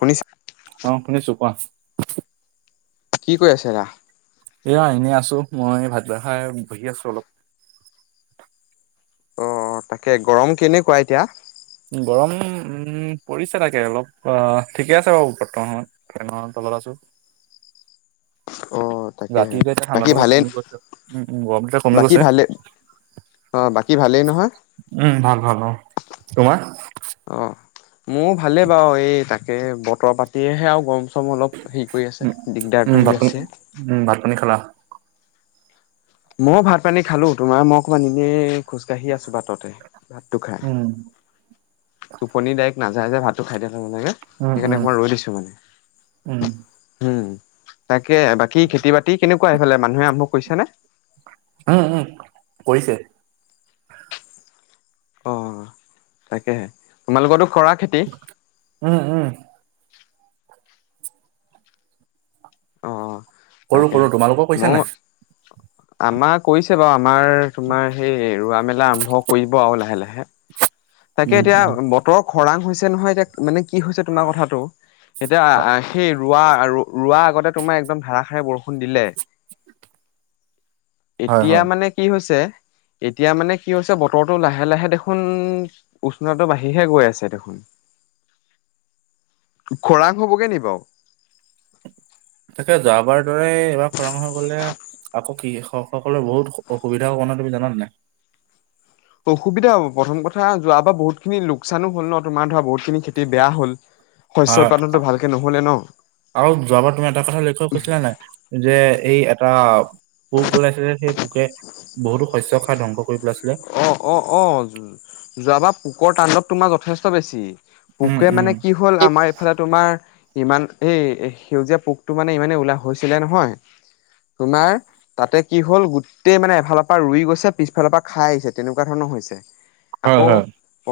শুনিছা অ শুনিছো কোৱা? কি কৰি আছে ৰা এয়া এনে আছো, মই ভাত ভোৱা খাই বহি আছো অলপ। অ তাকে গৰম কেনেকুৱা এতিয়া? গৰম উম পৰিছে তাকে অলপ অ ঠিকে আছে বাৰু বৰ্তমানত সময়ত ভাল আছো। [inaudible] তাকেহে ৰাতি এতিয়া বাকী ঠাণ্ডাটো অলপ ভালেই কমি গৈ, উম উম গৰম এতিয়া কমি বাকী গৈছে। ভালে অ বাকী ভালেই নহয় উম ভাল ভাল অ, তোমাৰ? অ, মোৰ ভালেই বাৰু এই তাকে বতৰ পাতিহে আৰু গম চৰম অলপ হেৰি কৰি আছে উম দিগদাৰ উম তুলি ভাত পানী আছে। উম ভাত পানী খালা মইও ভাত পানী খালো, তোমাৰ মোক অকমান এনেই খোজকাঢ়ি আছো বাটতে, ভাতটো খাই উম টোপনি ডাই নাযায় যে ভাতটো খাই দিয়া খাব লাগে, উম সেইকাৰণে উম মই ৰৈ দিছো মানে উম হুম। তাকে বাকী খেতি বাতি কেনেকুৱা এইফালে মানুহে আৰম্ভ কৰিছে নে? উম উম কৰিছে। অ তাকেহে তোমালোকতো কৰা খেতি উম উম অ কৰো কৰো তাকেহে তোমালোকৰ কৰিছে নাই [unintelligible] আমাৰ কৰিছে বাৰু আমাৰ তোমাৰ সেই ৰোৱা মেলা আৰম্ভ কৰিব আৰু লাহে লাহে তাকে উম এতিয়া উম বতৰ খৰাং হৈছে নহয় এতিয়া মানে কি হৈছে তোমাৰ কথাাটো এতিয়া অ, সেই ৰোৱা আৰু ৰোৱা আগতে তোমাৰ একদম ধাৰাষাৰে বৰষুণ দিলে। হয় এতিয়া হয় মানে কি হৈছে এতিয়া মানে কি হৈছে বতৰটো লাহে লাহে দেখোন উষ্ণটো বাঢ়িহে গৈ আছে দেখোন খৰাং হ'বগে নি বাও। তাকে যোৱাবাৰ দৰে এইবাৰ খৰাং হৈ গলে আকৌ কৃষকসকলৰ বহুত অসুবিধা হ'ব নহয় নাই তুমি জানানে নাই? অসুবিধা হ'ব প্ৰথম কথা যোৱাবাৰ বহুতখিনি লোকচানো হ'ল ন তোমাৰ ধৰা বহুতখিনি খেতি বেয়া হ'ল। শস্য হয় হয় উৎপাদনটো ভালকে নহ'লে ন আৰু যোৱাবাৰ তুমি এটা কথা লক্ষ্য কৈছিলা নে যে এই এটা পোক ওলাইছিলে সেই পোকে বহুতো শস্য খাই ধ্বংস কৰি পেলাইছিল। অ অ অ যোৱাবাৰ পোক তানণ্ডৱ তোমাৰ যথেষ্ট বেছি। উম পোকে উম মানে কি হল আমাৰ এইফালে তোমাৰ ইমান এই সেউজীয়া পোকটো মানে ইমানেই উলাহ হৈছিলে নহয়। তোমাৰ তাতে কি হল গোটেই মানে এফালৰ পৰা ৰুই গৈছে পিছফালৰ পৰা খাই আহিছে তেনেকুৱা ধৰণৰ হৈছে হয় আকৌ হয়।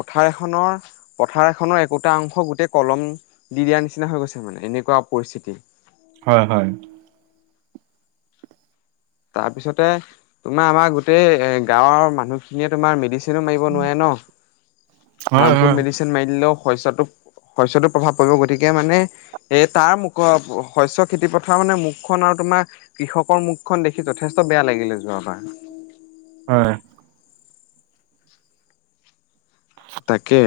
পথাৰ এখনৰ পথাৰ এখনৰ একোটা অংশ গোটেই কলম দি দিয়া নিচিনা হৈ গৈছে মানে এনেকুৱা পৰিস্থিতি হয় হয় তাৰপিছতে তোমাৰ আমাৰ গোটেই এ গাঁওৰ মানুহখিনিয়ে তোমাৰ মেডিচিন মেডিচিন মাৰিব নোৱাৰে ন হয় হাৰম ফোল হয় মেডিচিন মাৰি দিলেও শস্যটো শস্যটো প্ৰভাৱ পৰিব গতিকে মানে এ তাৰ মুখ শস্য খেতি পথাৰ মানে মুখখন আৰু তোমাৰ কৃষকৰ মুখখন দেখি যথেষ্ট বেয়া লাগিলে যোৱা পা হয় তাকে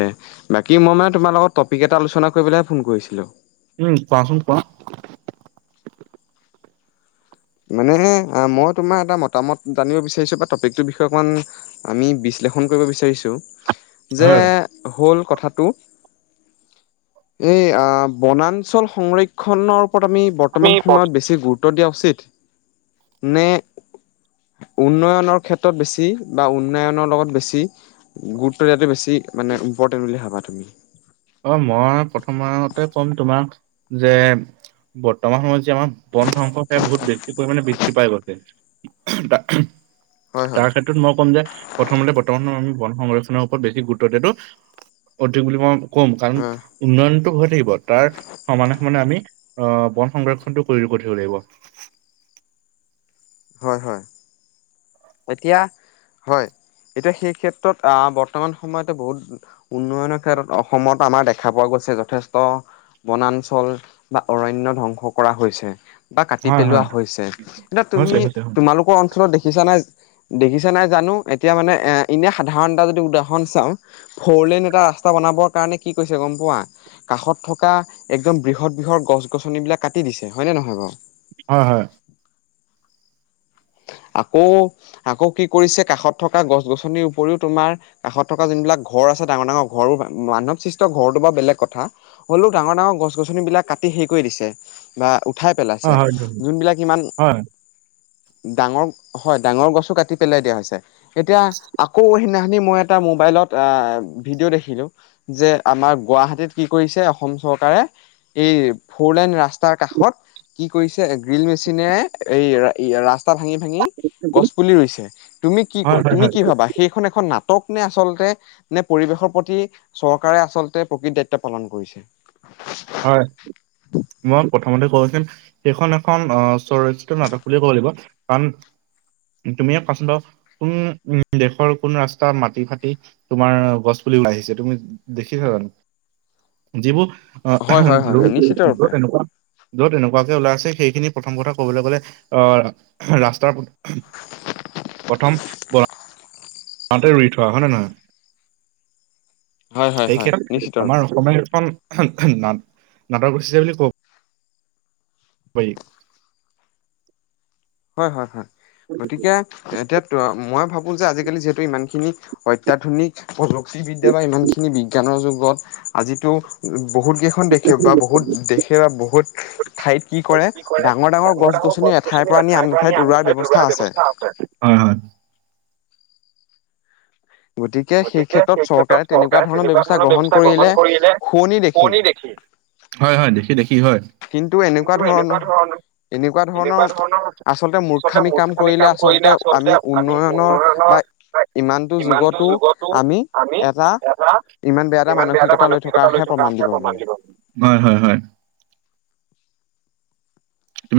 বাকী মই মানে তোমাৰ লগত টপিক এটা আলোচনা কৰিবেলহে ফোন কৰিছিলোঁ। উম কোৱাচোন কোৱা? মানে মই তোমাৰ এটা মতামত জানিব বিচাৰিছো বা টপিকৰ বিষয়ে অকণমান আমি বি- বিশ্লেষণ কৰিব বিচাৰিছোঁ যে হয় হ'ল কথাটো এই আ বনাঞ্চল সংৰক্ষণৰ আমি বৰ্তমান সময়ত বেছি গুৰুত্ব দিয়া উচিত নে উন্নয়নৰ ক্ষেত্ৰত বেছি বা উন্নয়নৰ লগত বেছি গুৰুত্ব দিয়াটো বেছি মানে ইম্পৰ্ট বুলি ভাবা তুমি অ মই প্ৰথমতে ক'ম তোমাক যে বৰ্তমান সময়ত যে আমাৰ বন ধ্বংস কাৰী বহুত বেছি পৰিমণে বৃদ্ধি পাই গৈছে। হয় হয় তাৰ ক্ষেত্ৰত মই ক'ম যে প্ৰথমতে বৰ্তমান সম [unintelligible] বন সংৰক্ষনৰৰ ওপৰত বেছি গুৰুত্ব দিয়াটো অধিক বুলি মই কম কাৰণ হয় উন্নয়নতটো হৈয় থাকিব। তাৰ সমানে সমানে আমি আহ বন সংৰক্ষণটো কৰি থাকিব লাগিব। হয় হয়। এতিয়া হয়। এতিয়া সেই ক্ষেত্ৰত আহ বৰ্তমান সময়ত বহুত উন্নয়নৰ ক্ষেত্ৰত অসমত আমাৰ দেখা পোৱা গ'ল। যথেষ্ট বনাঞ্চল বা অৰণ্য ধ্বংস কৰা হৈছে। বা কাটি হয় পেলোৱা হয় হৈছে, এতিয়া হৈছে তুমি হৈছে হয় তোমালোকৰ অঞ্চলত দেখিছা নাই- দেখিছা নাই জানো এতিয়া মানে এ এনে সাধাৰণ এটা যদি উদাহৰণ চাওঁ ফৰলেন এটা- ৰাস্তা বনাবৰ কাৰণে কি কৰিছে গম পোৱা? কাষত থকা একদম বৃহৎ বৃহৎ গছ গছনিবিলাক কাটি দিছে হয়নে নহয় বাৰু? হয় হয়। উ [unintelligible] আকৌ আকৌ কি কৰিছে কাষত থকা গছ গছনিৰ উপৰিও তোমাৰ কাষত থকা যোনবিলাক ঘৰ- তাৰ পাছত ডাঙৰ ডাঙৰ মানৱ সৃষ্টৰ ঘৰটো বেলেগ কথা হ'লেও ডাঙৰ ডাঙৰ গছ গছন বিলাক কাটি শেষ কৰি দিছে বা উঠাই হয় পেলাইছে হয় যোনবিলাক ইমান- হয় হয় ডাঙৰ হয় ডাঙৰ গছো কাটি পেলাই দিয়া হৈছে এতিয়া আকৌ সেইদিনা- এনেই মই এটা মোবাইলত আ ভিডিঅ দেখিলোঁ, যে আমাৰ গুৱাহাটীত কি কৰিছে, অসম চৰকাৰে চৰকাৰে এই ফৰলেন ৰাস্তাৰ কাষত- কি কৰিছে গ্ৰীল মেচিনে এই- ই ৰাস্তাত ভাঙি ভাঙি গছ পুলি ৰুইছে তুমি কি ক হয় হয় তুমি হয়। কি ভাবা সেইখন এখন নাটক- টক নে আচলতে নে পৰিৱেশৰ প্ৰতি চৰকাৰে আচলতে প্ৰকৃত দায়িত্ব পালন কৰিছে? হয় মই প্ৰথমতে ক সেইখন এখন আহ চলৰ্চিত নাটক বুলে ক'ব লাগিব, কাৰণ তুমিয়ে কোৱাচোন বাও কোন উম দেশৰ কোন ৰাস্তা মাটি ফাটি তোমাৰ গছ- পুলি ওলাই আহিছে তুমি দেখিছা জানো? যিবোৰ অ হয় হয় হয় হয় নিশ্চিত ৰূপে এনেকুৱা [unintelligible] য'ত এনেকুৱাকে ওলাই আছে সেইখিনি প্ৰথম কথা কবলৈ গ'লে আহ ৰাস্তাৰ প্ৰথম বনাই তাতে ৰুই থোৱা হয়নে নহয়? হয় হয় সেই হয় নিশ্চিত ক্ষেত্ৰত ৰূপে। আমাৰ অসমীয়া এখন নাট নাটক গোষ্ঠীছে বুলি কব পাৰি পাই। হয় হয় হয়। গতিকে এতিয়া মই ভাবো যে আজিকালি যিহেতু ইমানখিনি অত্যাধুনিক প্ৰ কৃষি বিদ্যা বা ইমানখিনি বিজ্ঞানৰ যুগত আজিতো বহুতকেইখন দেশে বা বহুত দেশে বা বহুত ঠাইত কি কৰে, ডাঙৰ -ডাঙৰ গছ -গছনি এঠাইৰ পৰা আনি খাই আন পোৱা আ ঠাইত নি ৰোৱাৰ আমঠাই দৌৰা ব্যৱস্থা আছে হয় হয়। গতিকে সেই ক্ষেত্ৰত চৰকাৰে তেনেকুৱা ধৰণৰ ব্যৱস্থা গ্ৰহণ কৰিলে শুৱনি দেখি। হয় হয় দেখি দেখি হয় কিন্তু এনেকুৱা ধৰণৰ- এনেকুৱা ধৰণৰ আচলতে মূৰ্খামি কাম কৰিলে আচলতে আমি উন্নয়নৰ- ইমানটো যুগতো আমি এটা- ইমান বেয়া এটা মানসিকতা লৈ থকাক হে প্ৰমান দিব। হয় হয় হয়।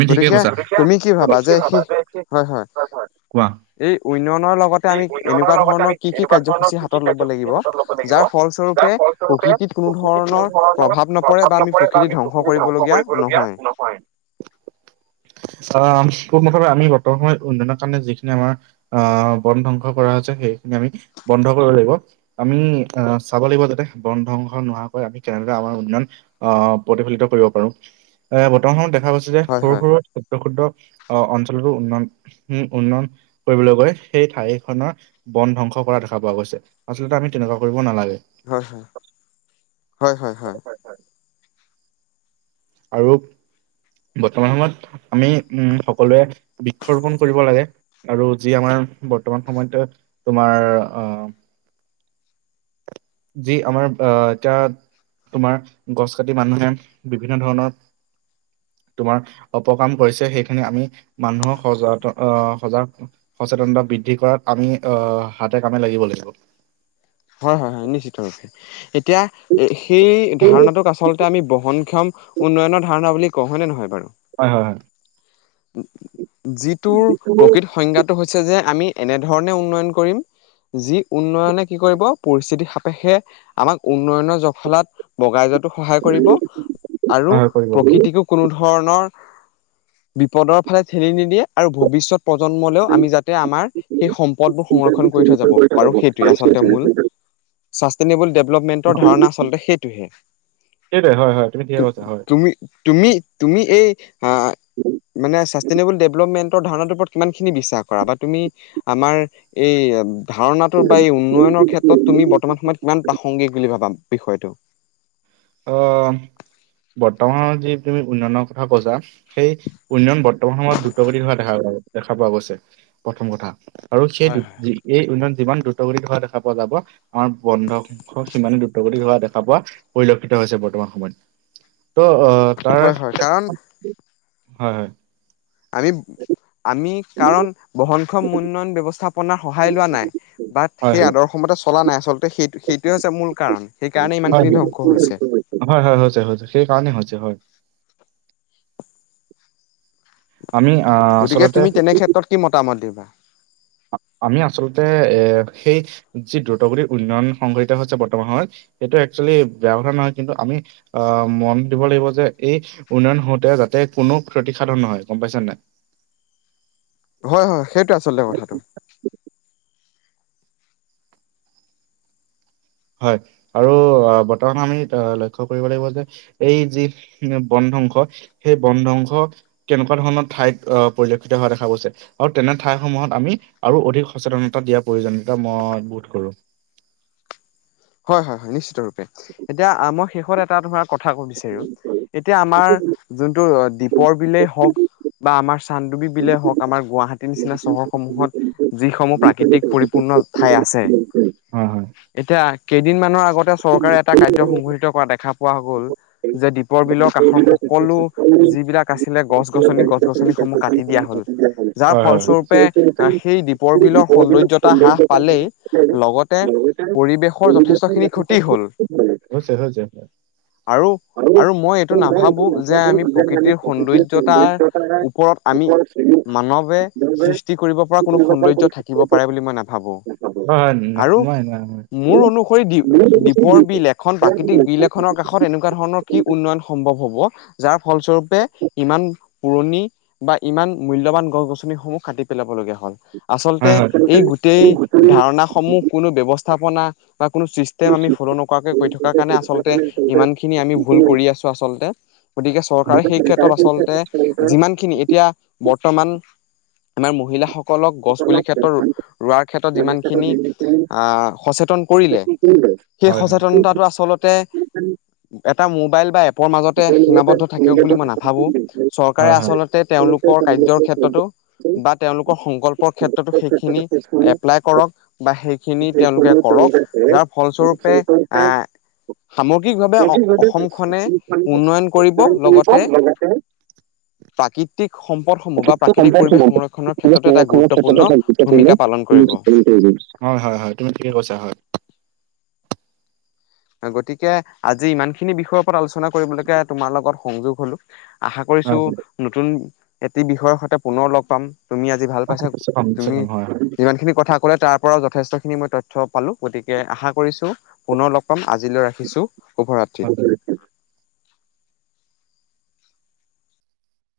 গতিকে তুমি কি ভাবা যে সেই হয় হয়। কোৱা এই উন্নয়নৰ লগতে এই আমি উন্নয়নৰ এনেকুৱা লগতে আমি ধৰণৰ কি কি এনেকুৱা ধৰণৰ কাৰ্যসূচী কি কি হাতত ল'ব কাৰ্যসূচী লাগিব? হাতত ল'ব লাগিব যাৰ যাৰ ফলস্বৰূপ- ফলস্বৰূপে প্ৰকৃতিত কোনো প্ৰকৃতিত কোনো ধৰণৰ প্ৰভাৱ নপৰে বা আমি প্ৰকৃতি ধ্বংস কৰিবলগীয়া নহয়। হয়। [inaudible] অ মুঠতে আমি বৰ্তৰ সময় উন্নয়নৰ কাৰণে যিখিনি আমাৰ আহ বন ধ্বংস কৰা হৈছে- সেইখিনি আমি বন্ধ কৰিব লাগিব। আমি অ চাব লাগিব যাতে বন ধ্বংস নোহাকৈ আমি কেনেকৈ আমাৰ উন্নয়ন আহ প্ৰতিফলিত কৰিব পাৰো। এ বৰ্তমান সময়ত দেখা পাইছোঁ যে হয় সৰু হয় সৰু ক্ষুদ্ৰ ক্ষুদ্ৰ অ অঞ্চলতো উন্নয়ন উম উন্নয়ন কৰিবলৈ গৈ সেই ঠাইখনৰ বন ধ্বংস কৰা দেখা পোৱা গৈছে আচলতে আমি তেনেকুৱা কৰিব নালাগে হয় হয় হয় হয় আৰু বৰ্তমান সময়ত আমি উম সকলোৱে বৃক্ষৰোপন কৰিব লাগে আৰু যি আমাৰ বৰ্তমান সময়ত তোমাৰ অ [inaudible] যি আমাৰ আ এতিয়া তোমাৰ গছ কাটি মানুহে বিভিন্ন ধৰণৰ [inaudible] তোমাৰ অপকাম কৰিছে সেইখিনি আমি মানুহৰ সজ ত সজাগ সচেতনতা বি বৃদ্ধি কৰাত আমি অ হাতে কামে লাগিব লাগিব। হয় হয় হয় নিশ্চিত ৰূপে, এতিয়া এ সেই ধাৰণাটোক আচলতে আমি বহনক্ষম উন্নয়নৰ ধাৰণা বুলি কওঁ হয়নে নহয় বাৰু? হয় হয় হয়। উ, যিটোৰ প্ৰকৃত সংজ্ঞাটো হৈছে যে আমি এনেধৰণে উন্নয়ন কৰিম, যি উন্নয়নে কি কৰিব পৰিস্থিতিৰ সাপেক্ষে আমাক উন্নয়নৰ জখলাত বগাই য টো সহায় কৰিব আৰু হয় হয় কৰিব। প্ৰকৃতিকো কোনো ধৰণৰ বিপদৰ ফালে ঠেলি নিদিয়ে আৰু ভৱিষ্যত প্ৰজন্মলেও আমি যাতে আমাৰ সেই সম্পদবোৰ সংৰক্ষণ কৰি থৈ যাব পাৰো সেইটোয়ে আ চলতে মূল শ্বাচটেনেবল ডেভেলপমেণ্টৰ ধাৰণা আচলতে সেইটোহে। সেইটোৱে হয় হয় তুমি তু ঠিকে কৈছা হয় তুমি তুমি তুমি এই হা মানে চাষ্টেইনেবল ডেভলপমেণ্ট ধাৰণাটোৰ ওপৰত কিমান খিনি বিশ্বাস কৰা বা তুমি আমাৰ এই ধাৰণাটো বা এই উম ক্ষেত্ৰত তুমি বৰ্তমান সময়ত কিমান প্ৰাসংগিক বুলি ভাবা বিষয়টো? অ। বৰ্তমানত যি তুমি উন্নয়নৰ কথা কৈছা, সেই উন্নয়ন বৰ্তমান সময়ত দ্ৰুতগতিত হোৱা দেখা দেখা পোৱা গৈছে প্ৰথম কথা আৰু সেই দু হয় হয়। যি এই উন্নয়ন যিমান দ্ৰুত গতিত হোৱা দেখা পোৱা যাব, আমাৰ বন্ধক সিমানেই দ্ৰুতগতিত হোৱা দেখা পোৱা পৰিলক্ষিত হৈছে বৰ্তমান সময়ত ত' অ হয় তাৰ। হয় কাৰণ হয় হয়। আমি আমি কাৰণ বহনক্ষম উন্নয়ন ব্যৱস্থা। নাৰ সহায় লোৱা নাই বাট হয় সেই হয় আদৰ্শ মতে চলা নাই আচলতে। সেই সেইটোৱে হৈছে মূল কাৰণ সেইকাৰণেই হয়, ইমানখিনি ধ্বংস হৈছে। হয়, হয় হৈছে হৈছে সেইকাৰণে হৈছে হয়। আমি আহ গতিকে আচলতে তুমি তেনে ক্ষেত্ৰত কি মতামত দিবা? আমি আচলতে এ সেই যি দ্ৰুতগতিৰ উন্নয়ন সংঘটিত হৈছে বৰ্তমান সময়ত সেইটো একচুৱেলি বেয়া কথা নহয় কিন্তু আমি আ মন দিব লাগিব যে এই উন্নয়ন হওঁতে তাতে কোনো ক্ষতিসাধন নহয় গম পাইছা নাই? [inaudible] হয় হয় সেইটোৱে আচলতে কথাটো। হয় আৰু আ বৰ্তমান আমি আ লক্ষ্য কৰিব লাগিব যে এই যি বন ধংস, সেই বন ধংস কেনেকুৱা ধৰণৰ ঠাইত আ পৰিলক্ষিত হোৱা দেখা গৈছে আৰু তেনে ঠা এ সমূহত আমি আৰু অধিক সচেতনতা দিয়াৰ প্ৰয়োজনীয়তা মই বোধ কৰো। [inaudible] হয় হয় হয় নিশ্চিত ৰূপে, এতিয়া আ মই শেষত এটা ধৰা কথা কব বিচাৰোঁ, এতিয়া আমাৰ যোনটো দ্বীপৰ বিলেই হওঁক বা আমাৰ চান্দুবি বিলে হওঁক, আমাৰ গুৱাহাটীৰ নিচিনা চহৰসমূহত, যিসমূহ প্ৰাকৃতিক পৰিপূ উম, ঠাই আছে। হয় হয়। এতিয়া কেইদিনমানৰ আগতে চৰকাৰে এটা কাৰ্য সংঘটিত কৰা দেখা পোৱা গ'ল। যে দ্বীপৰবিলৰ কাষৰ সকলো যিবিলাক আছিলে গছ- গছনি, গছ -গছনিসমূহ কাটি দিয়া হ'ল। যাৰ হয় হয় ফলস্বৰূপে আহ সেই দ্বীপৰবিলৰ সোন্দৰ্যতা হ্ৰাস পালেই লগতে পৰিৱেশৰ য যথেষ্টখিনি ক্ষতি হ'ল। হৈছে, হৈছে হ'য়। আৰু? আৰু মই এইটো নাভাৱো যে আমি প্ৰকৃতিৰ সোন্দৰ্যতাৰ ওপৰত আমি। মানৱে সৃষ্টি কৰিব পৰা কোনো সোন্দৰ্য থাকিব পাৰে বুলি মই নাভাৱো। হ'য়, হ'য় ন--নোৱাৰে নোৱাৰে হ'য়। দী-দ্বীপৰবিল, এখন প্ৰাকৃতিক বিল এখনক। কাষত এনেকুৱা ধৰণৰ কি উন্নয়ন সম্ভৱ হব? যাৰ ফলস্বৰূপে ইমান পুৰণি। বা ইমান মূল্যবান গছ গছনিসমূহ কাটি পেলাবলগীয়া হ'ল। আচলতে হয় হয় এই গোটেই ধাৰণাসমূহ কোনো ব্যৱস্তা স্থাপনা বা কোনো ছিষ্টেম আমি ফল' নকৰাকে। কৰি থকা কাৰণে আচলতে ইমান খিনি আমি ভুল কৰি আছো আচলতে। গতিকে চৰকাৰে সেই ক্ষেত্ৰত আচলতে হয় যিমানখিনি, এতিয়া বৰ্তমান। আমাৰ মহিলাসকলক গছপুলি ক্ষেত্ৰত ৰোৱাৰ ক্ষেত্ৰত যিমানখিনি আ--সচেতন। কৰিলে, সেই সচেতনতাটো আচলতে। এটা মোবাইল বা এপৰ মাজতে সীমাবদ্ধ থাকক বুলি মই নাভাৱো। চৰকাৰে আচলতে তেওঁলোক। ৰ-কাৰ্যৰ ক্ষেত্ৰটো বা তেওঁলোকক সং। সংকল্পৰ ক্ষেত্ৰটো সেইখিনি এপ্লাই কৰক বা সেইখিনি তেওঁলোকে কৰক। হয় যাৰ ফলস্বৰূপে হয় আ। হয় সামগ্ৰিকভাৱে অ অসমখনে উন্নয়ন কৰিব, লগতে। প্ৰাকৃতিক সম্প। পদ সমূহ বা তো প্ৰাকৃতিক কম্পেয়াৰটো পৰিৱেশ মন সংৰক্ষণৰ ক্ষেত্ৰটো এটা সংৰক্ষণৰ ক্ষেত্ৰতে গুৰুত্বপূৰ্ণ এটা গুৰুত্বপূৰ্ণ ভূমিকা পালন ভূমিকা কৰিব। পালন কৰি গৈছে হ'য়, হ'য় হ'য়। তুমি ঠিকে কৈছা হ'য়। [unintelligible] গতিকে আজি ইমানখিনি বিষয়ৰ ওপৰত আলোচনা কৰিবলৈকে তোমাৰ লগত সংযোগ হলোঁ। আশা হয় কৰিছোঁ, হয়। নতুন এটি বিষয়ৰ সৈতে পুনৰ ল'গ পাম। তুমি আজি ভাল পাইছা, নিশ্চয় পাম, নিশ্চয় তুমি পাম, হয় যিমানখিনি কথা কলা তাৰ পৰাও যথেষ্টখিনি মই তথ্য পালোঁ। গতিকে আশা কৰিছো পুনৰ লগ পাম, আজিলৈ ৰাখিছোঁ। শুভৰাত্ৰি। হয় হয়।